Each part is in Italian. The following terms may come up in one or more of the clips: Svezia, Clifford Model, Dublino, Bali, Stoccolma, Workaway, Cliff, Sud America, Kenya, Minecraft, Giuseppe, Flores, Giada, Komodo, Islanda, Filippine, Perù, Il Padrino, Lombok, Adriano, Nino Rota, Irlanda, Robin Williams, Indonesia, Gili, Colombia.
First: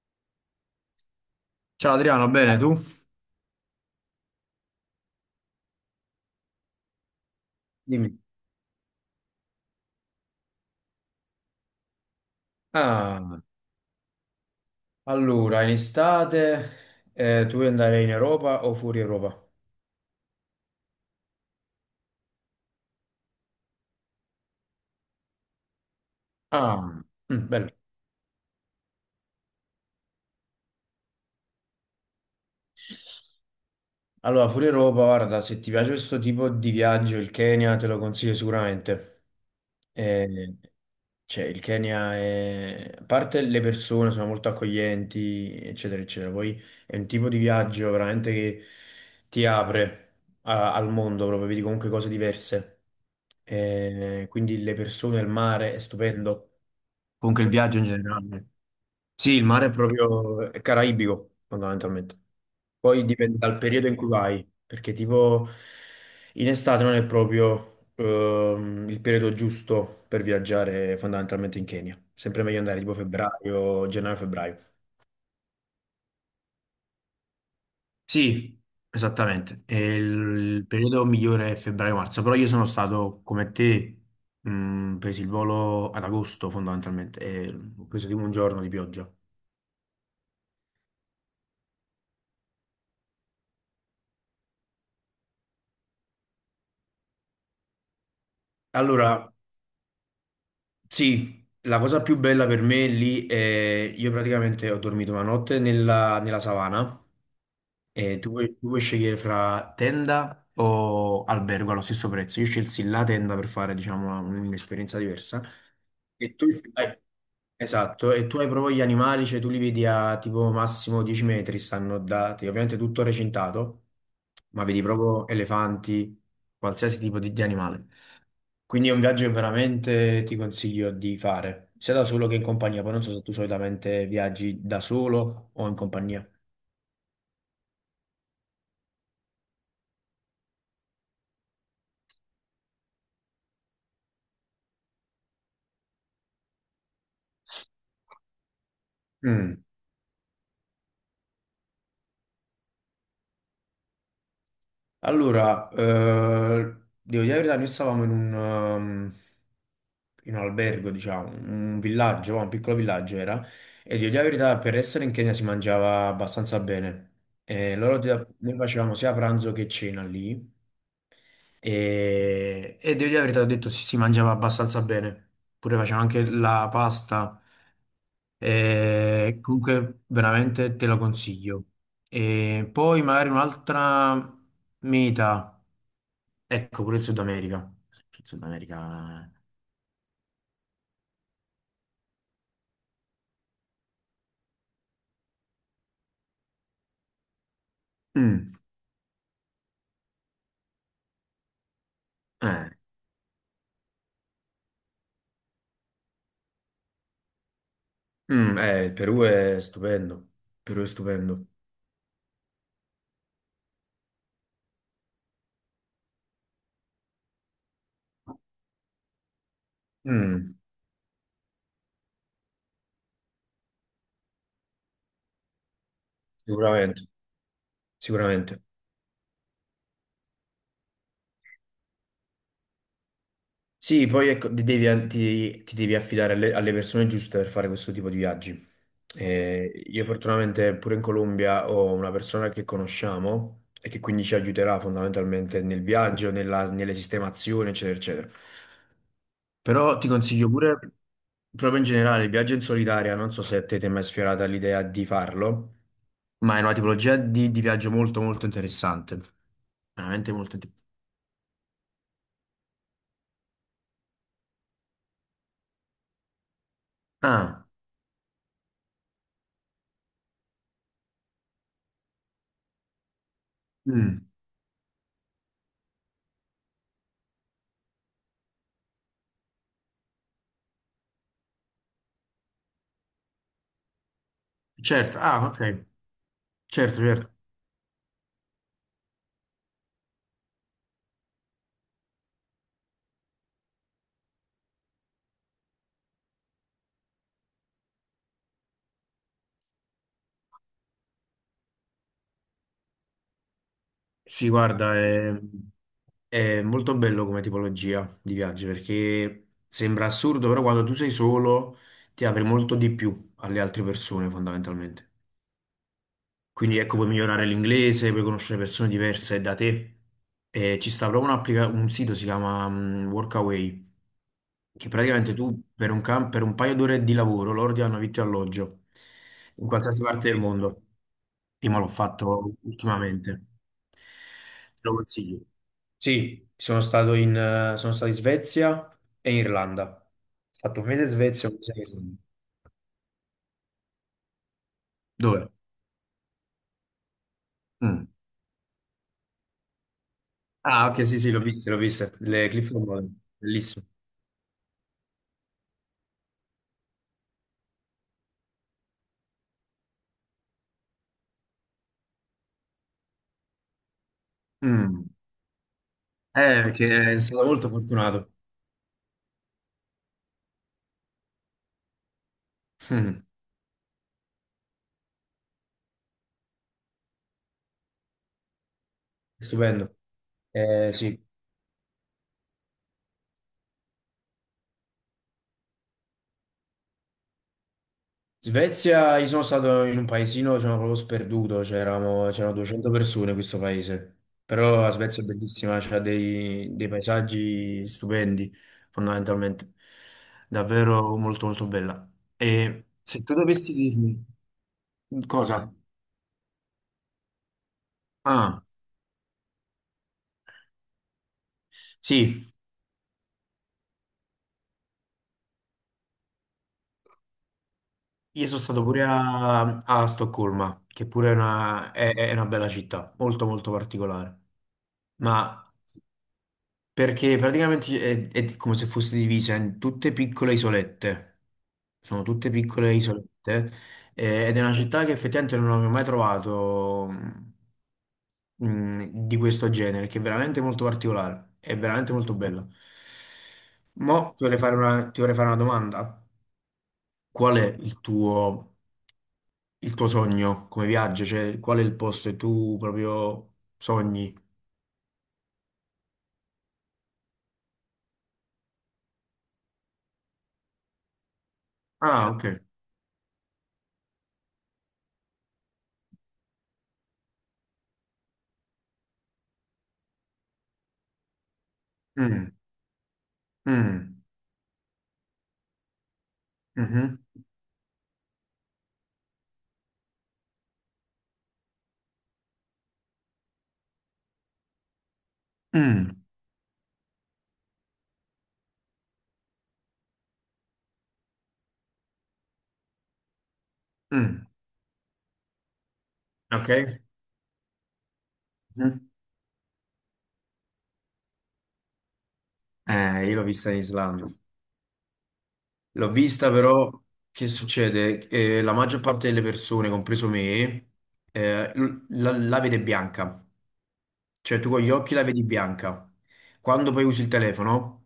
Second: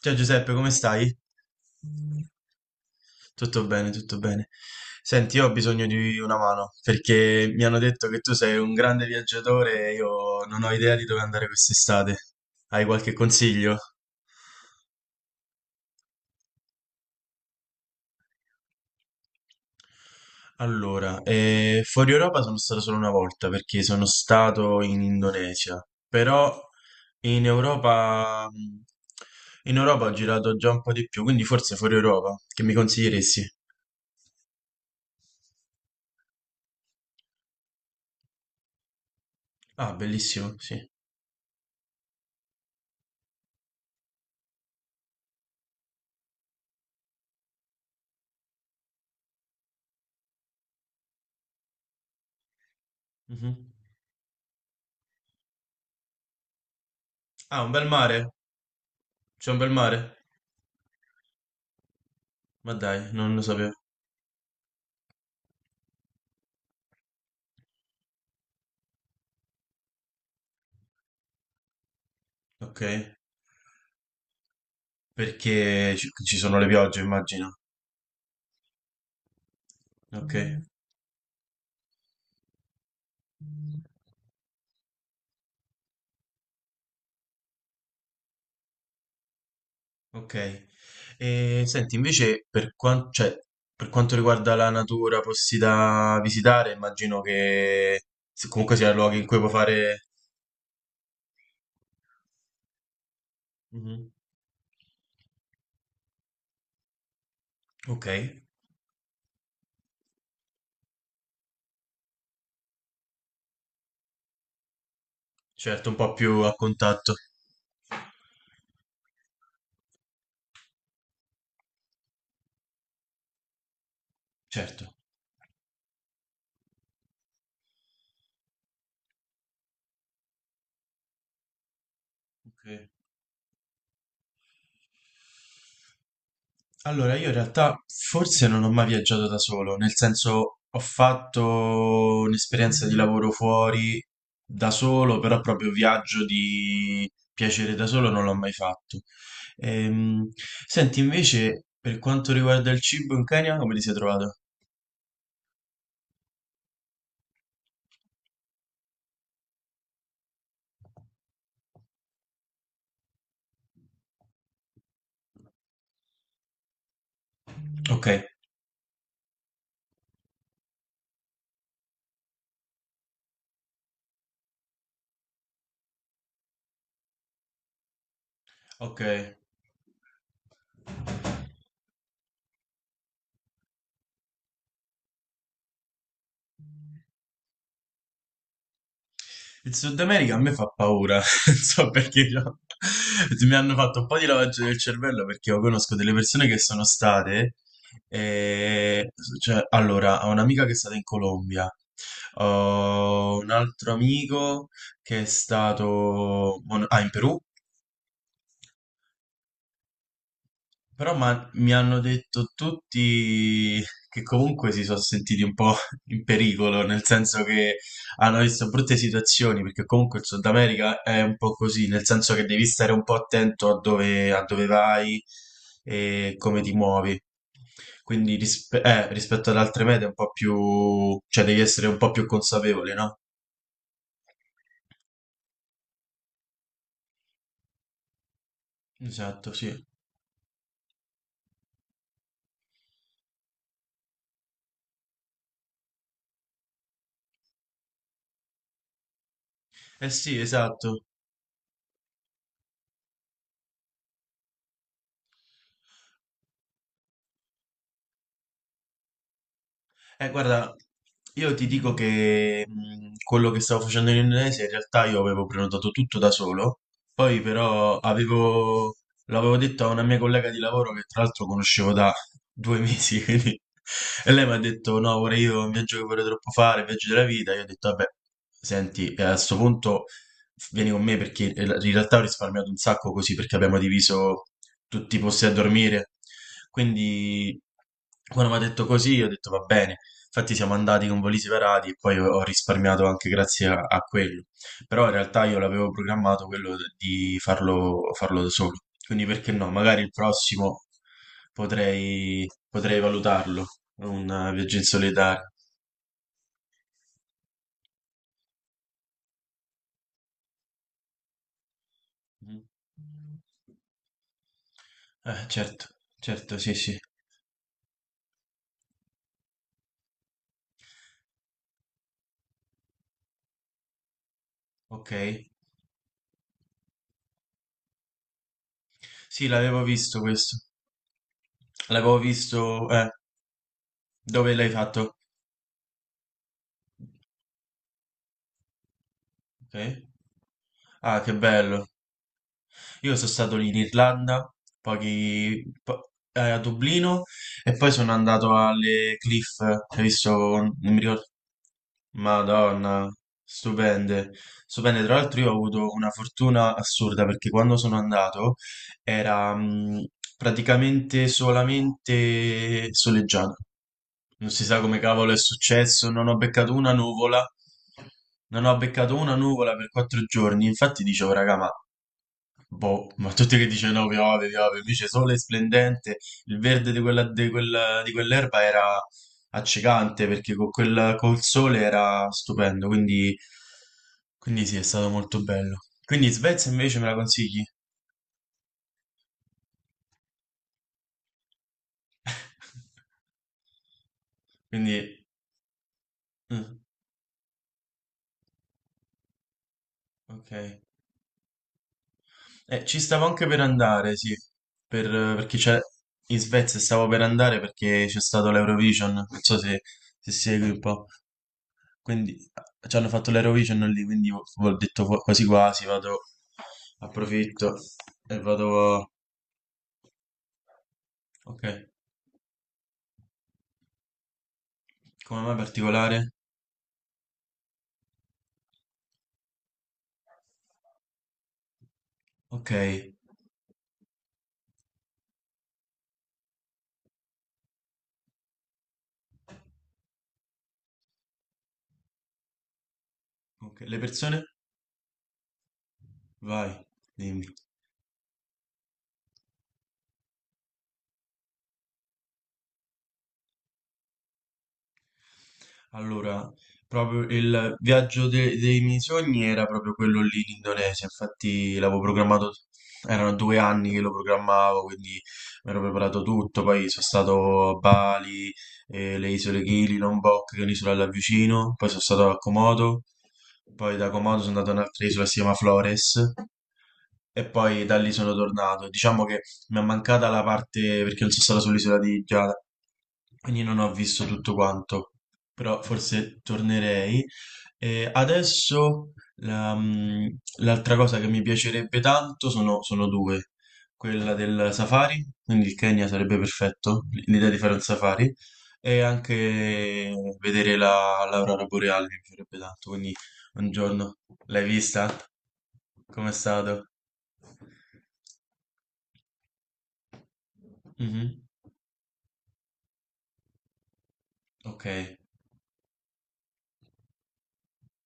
Ciao Giuseppe, come stai? Ciao Adriano, bene tu? Tutto bene, tutto bene. Senti, io ho bisogno di una mano perché mi hanno detto Dimmi. che tu sei un grande viaggiatore e io non ho idea di dove andare quest'estate. Hai qualche Ah, consiglio? allora, in estate tu vuoi andare in Europa o fuori Europa? Allora, fuori Europa sono stato solo una volta perché sono stato in Indonesia, però Ah, in mm, bello. Europa, in Europa ho girato già un po' di più, quindi forse fuori Europa, che mi consiglieresti? Allora, fuori Europa, guarda, se ti piace questo tipo di viaggio, il Kenya te lo consiglio sicuramente. Ah, bellissimo, Eh, sì. Cioè, il Kenya è... A parte le persone sono molto accoglienti, eccetera, eccetera. Poi è un tipo di viaggio veramente che ti apre al mondo, proprio vedi comunque cose diverse. Mhm. Quindi le persone, il mare è stupendo. Comunque il Ah, un viaggio in bel mare. generale. Sì, il C'è un mare bel è mare? proprio è caraibico, fondamentalmente. Ma Poi dai, non dipende lo dal sapevo. periodo in cui vai, perché tipo in estate non è proprio il periodo giusto per viaggiare fondamentalmente in Kenya. Sempre meglio andare Ok. tipo febbraio, gennaio-febbraio. Perché ci sono le piogge, immagino. Sì, esattamente. E Ok. Mhm. il periodo migliore è febbraio-marzo, però io sono stato come te, presi il volo ad agosto fondamentalmente e ho preso tipo un giorno di pioggia. Ok. E senti, invece, cioè, per quanto riguarda la natura, posti da visitare, immagino che comunque sia luoghi in Allora, cui puoi fare. sì, la cosa più bella per me lì è Mhm. io praticamente ho dormito una notte nella savana Ok. e tu puoi scegliere fra tenda o albergo allo stesso prezzo. Io scelsi la tenda per fare, diciamo, un'esperienza diversa. Certo, un po' E più tu a hai- contatto. esatto, e tu hai proprio gli animali, cioè tu li vedi a tipo massimo 10 metri, stanno dati, ovviamente tutto recintato, ma vedi Certo. proprio elefanti, qualsiasi tipo di animale. Quindi è un viaggio che veramente ti consiglio di fare, sia da solo che in compagnia. Poi Ok. non so se tu solitamente viaggi da solo o in compagnia. Allora, io in realtà forse non ho mai viaggiato da solo, nel senso ho fatto un'esperienza di lavoro fuori da solo, però proprio viaggio di piacere da solo non l'ho mai fatto. Mm. Ehm, Senti, invece, per quanto riguarda il cibo in Kenya, come ti sei trovato? Allora, devo dire la verità, noi stavamo in un albergo, diciamo, un villaggio, un piccolo villaggio era, e devo dire la verità, per essere in Kenya si mangiava abbastanza bene. E Ok, noi facevamo sia pranzo che cena lì, e devo dire la verità, ho detto si mangiava abbastanza bene. Pure facevano anche la pasta. ok. E comunque veramente te lo consiglio. E poi magari un'altra meta. Ecco, pure il Sud America. Il Sud America. Il Sud America a me fa paura, non so perché mi hanno fatto un po' di lavaggio del cervello perché io conosco delle persone che sono state, Mm, e, cioè, allora, ho un'amica che è stata in Colombia, eh, ho un altro amico che è stato, ah, in Perù, mm, il Perù è stupendo. Il Perù è però stupendo. Mi hanno detto tutti che comunque si sono sentiti un po' in pericolo, nel senso che hanno visto brutte situazioni, perché comunque il Sud Mm, America è un po' così, nel senso che devi stare un po' attento a dove vai e come ti sicuramente, muovi. Quindi sicuramente. Rispetto ad altre mete è un po' più, cioè devi essere un po' più consapevole, no? Sì, poi ecco, ti devi affidare alle persone giuste per fare questo tipo di viaggi. Esatto, sì. Io fortunatamente pure in Colombia ho una persona che conosciamo e che quindi ci aiuterà fondamentalmente nel viaggio, nelle sistemazioni, eccetera, eccetera. Però ti Eh sì, consiglio pure, esatto. proprio in generale, il viaggio in solitaria, non so se a te ti è mai sfiorata l'idea di farlo, ma è una tipologia di viaggio molto molto interessante. Veramente molto Guarda, interessante. io ti dico che quello che stavo facendo in Indonesia in realtà io avevo prenotato tutto da solo, poi Ah, però l'avevo detto a una mia collega di lavoro che tra l'altro conoscevo da 2 mesi, quindi, mm, e lei mi ha detto no, vorrei io un viaggio che vorrei troppo fare, un viaggio della vita, io ho detto vabbè, senti, a sto punto vieni con me perché in realtà ho risparmiato un sacco così perché abbiamo diviso tutti i certo, posti ah, a ok. dormire. Certo, certo. Quindi quando mi ha detto così, ho detto va bene. Infatti siamo andati con voli separati e poi ho risparmiato anche grazie a quello. Però in realtà io l'avevo programmato quello di farlo, farlo da solo. Quindi perché no? Magari il prossimo potrei valutarlo, un Sì, viaggio in guarda, solitario. è molto bello come tipologia di viaggio perché sembra assurdo, però quando tu sei solo ti apri Mm. molto di più alle altre persone, fondamentalmente. Certo, certo, sì, Quindi ecco, sì. puoi migliorare l'inglese, puoi conoscere persone diverse da te. E ci sta proprio un sito, si chiama Workaway, che Ok. praticamente tu per per un paio d'ore di lavoro loro ti hanno vitto e alloggio Sì, in l'avevo qualsiasi visto parte del questo. mondo. Io me l'ho L'avevo fatto visto, ultimamente. dove l'hai Te lo fatto? consiglio. Sì, sono stato sono stato in Svezia e in Irlanda. Ok. Ho fatto un mese in Ah, che Svezia e un mese in bello. Irlanda. Io sono stato lì in Irlanda, a Dublino e poi Dove? sono andato alle Cliff, hai visto? Non Ah, mi ok, sì, ricordo. sì, l'ho viste, l'ho viste. Le Clifford Madonna, Model, bellissimo. stupende. Stupende, tra l'altro io ho avuto una fortuna assurda perché quando sono andato era praticamente solamente soleggiato. Non si sa come Mm. cavolo è successo, non ho beccato una Che è stato nuvola, molto fortunato. non ho beccato una nuvola per 4 giorni. Infatti dicevo, raga, ma boh, Mm. ma tutti che dicono "No, piove, piove, invece sole splendente, il verde di quell'erba era Stupendo. accecante perché con quel, Sì. col sole era stupendo, quindi, quindi sì, è stato molto bello. Quindi Svezia invece me la consigli? Svezia, io sono stato in un paesino, sono proprio sperduto, c'erano 200 persone in questo paese. Però la Svezia Quindi, è bellissima, c'ha mm, dei paesaggi stupendi, fondamentalmente. ok. Davvero molto, molto bella. E Ci se stavo tu anche per dovessi andare, dirmi sì, per, perché cosa? c'è in Svezia stavo per andare perché c'è stato Ah, l'Eurovision, non so se segui un po'. Quindi sì, ci hanno fatto l'Eurovision lì, quindi ho detto quasi quasi, vado, approfitto e io sono stato vado... pure a- a Stoccolma, che pure è Ok, è una bella città, molto molto particolare. come mai Ma particolare? perché praticamente è come se fosse divisa in tutte piccole isolette. Sono tutte Ok, piccole isolette. Eh, ed è una città che effettivamente non avevo mai trovato mm, di questo genere, che è veramente molto particolare. È veramente molto bella. ok, le Mo' persone? ti vorrei fare ti vorrei fare una domanda. Vai, dimmi. Qual è il tuo Il tuo sogno come viaggio, cioè qual è il posto che tu proprio sogni? Allora, proprio il viaggio dei miei sogni era proprio quello lì in Indonesia, infatti l'avevo Ah, ok. programmato, erano 2 anni che lo programmavo, quindi mi ero preparato tutto, poi sono stato a Bali, le isole Gili, Lombok, che è un'isola là vicino, poi sono stato a Mm, Komodo, poi da mm, Komodo sono andato a un'altra isola che si chiama Flores, mhm, e poi da lì sono tornato. Diciamo che mi è mancata la parte perché non sono stato sull'isola di Giada, quindi non ho visto tutto quanto però mm, forse tornerei. E adesso l'altra cosa che mi piacerebbe tanto sono due. Quella mm. del safari, quindi il Kenya sarebbe Ok. perfetto, l'idea di fare un safari, e Mhm. anche vedere l'aurora boreale mi piacerebbe tanto, quindi Io l'ho un vista in giorno Islanda. l'hai vista? L'ho Com'è vista stato? però, che succede? La maggior parte delle persone, compreso me, Mhm. La, la vede bianca. Cioè tu con Ok, gli occhi la vedi bianca. Quando poi usi il telefono...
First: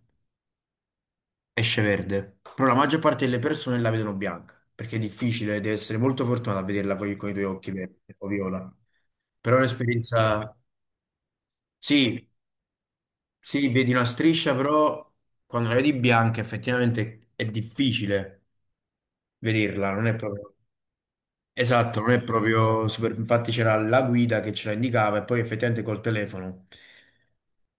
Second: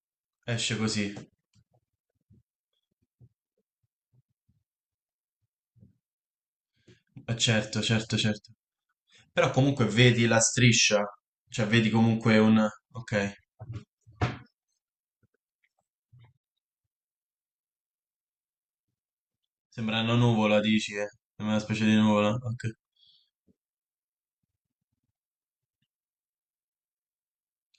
esce così. esce verde, però la maggior parte delle persone la vedono bianca, perché è difficile, devi essere molto fortunato a vederla poi con i tuoi occhi Certo, verdi certo, o certo. viola. Però Però è comunque vedi la un'esperienza, striscia, cioè vedi sì, comunque un. Ok, sì, vedi una striscia, però quando la vedi bianca effettivamente è difficile vederla, sembra non è una proprio... nuvola, dici, eh? Sembra una specie di Esatto, non è nuvola, ok. proprio super... Infatti c'era la guida che ce la indicava e poi effettivamente col telefono.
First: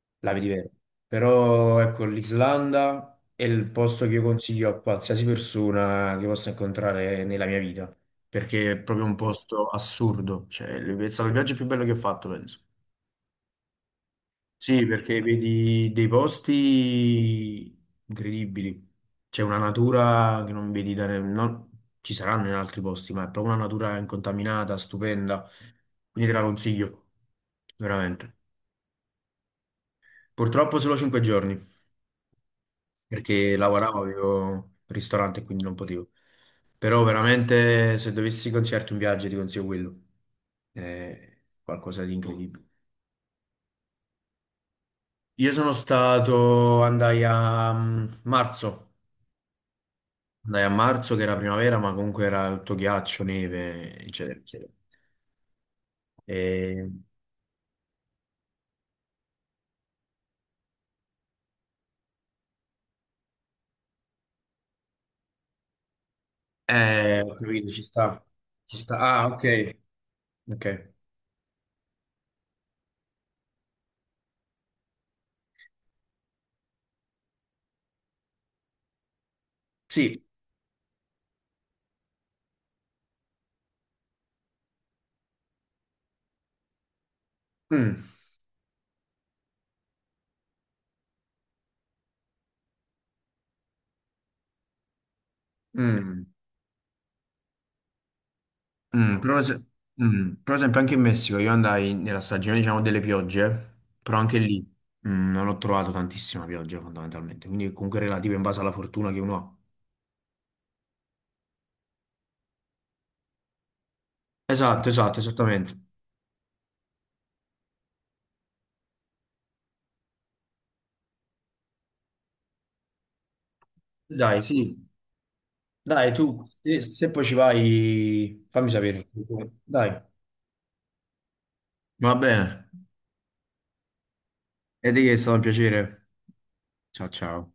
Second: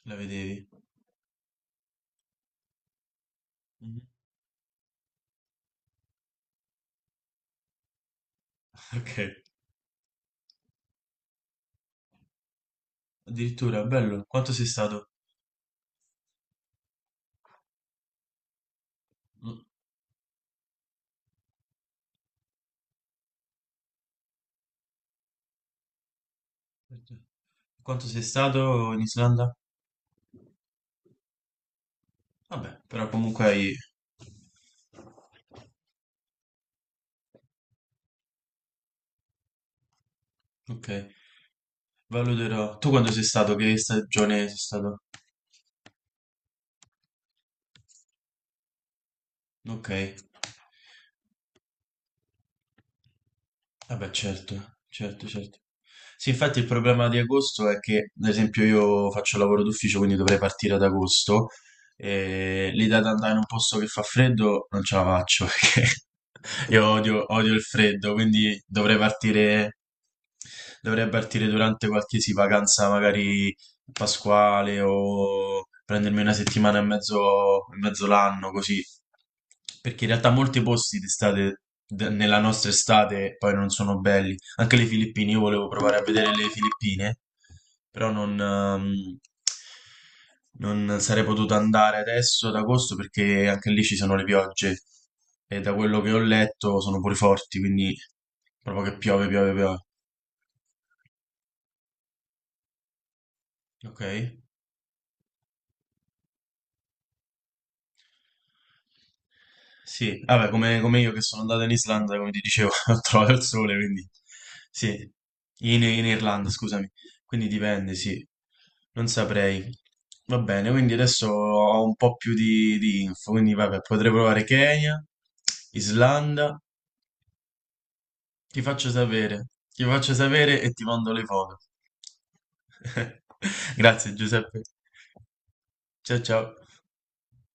La La vedi vedevi. vera. Però ecco, l'Islanda è il Mhm. posto che io consiglio a qualsiasi persona che possa incontrare nella mia vita, perché è proprio un Ok, posto assurdo, cioè è stato il viaggio più bello che ho fatto, penso. addirittura, bello. Quanto sei Sì, stato? perché vedi dei posti incredibili, c'è una Mm. natura che non vedi da... ci saranno in altri posti, ma è proprio una natura incontaminata, stupenda, quindi te la consiglio, Quanto sei veramente. stato in Islanda? Purtroppo solo 5 giorni. Vabbè, però comunque Perché hai. lavoravo, avevo un ristorante, quindi non potevo. Però veramente se dovessi consigliarti un viaggio ti consiglio quello. Ok, È qualcosa di incredibile. valuterò. Tu quando sei stato? Che stagione sei stato? Io sono stato, marzo, Ok. andai a marzo che era primavera, ma comunque era tutto ghiaccio, Ah neve, beh, eccetera, eccetera. certo, certo, certo. Sì, infatti il E, problema di agosto è che, ad esempio, io faccio lavoro d'ufficio, quindi dovrei partire ad agosto e l'idea di andare in un posto che fa freddo non ce la faccio perché io odio, ho odio il capito, ci freddo, sta, quindi ci sta. Ah, ok, ok. dovrei partire durante qualsiasi vacanza magari pasquale o prendermi una settimana e mezzo l'anno, così. Perché in Sì, realtà molti posti d'estate, nella nostra estate, poi non sono belli. Anche le Filippine, io volevo provare a vedere le Filippine, mm, però non sarei potuto andare adesso ad agosto perché anche lì ci sono le piogge. E da quello che ho mm. letto sono pure forti, quindi proprio che Mm, piove, però, piove, se- piove. Però sempre anche in Messico io andai nella stagione, diciamo, delle piogge, Ok? però anche lì non ho trovato tantissima pioggia fondamentalmente, quindi comunque relativo in base alla fortuna che uno ha. Sì, vabbè, come io che sono andato in Islanda, come ti dicevo, ho trovato il sole, quindi sì, Esatto, esatto, esattamente. in Irlanda, scusami, quindi dipende, sì, non saprei. Va bene, quindi adesso ho un po' più di info, quindi vabbè, potrei Dai, provare sì. Kenya, Dai, Islanda, se, se poi ci vai, ti fammi faccio sapere. sapere, ti Dai. faccio sapere e ti mando le foto. Va bene. Grazie Giuseppe. E di che è stato un piacere. Ciao ciao. Ciao, ciao.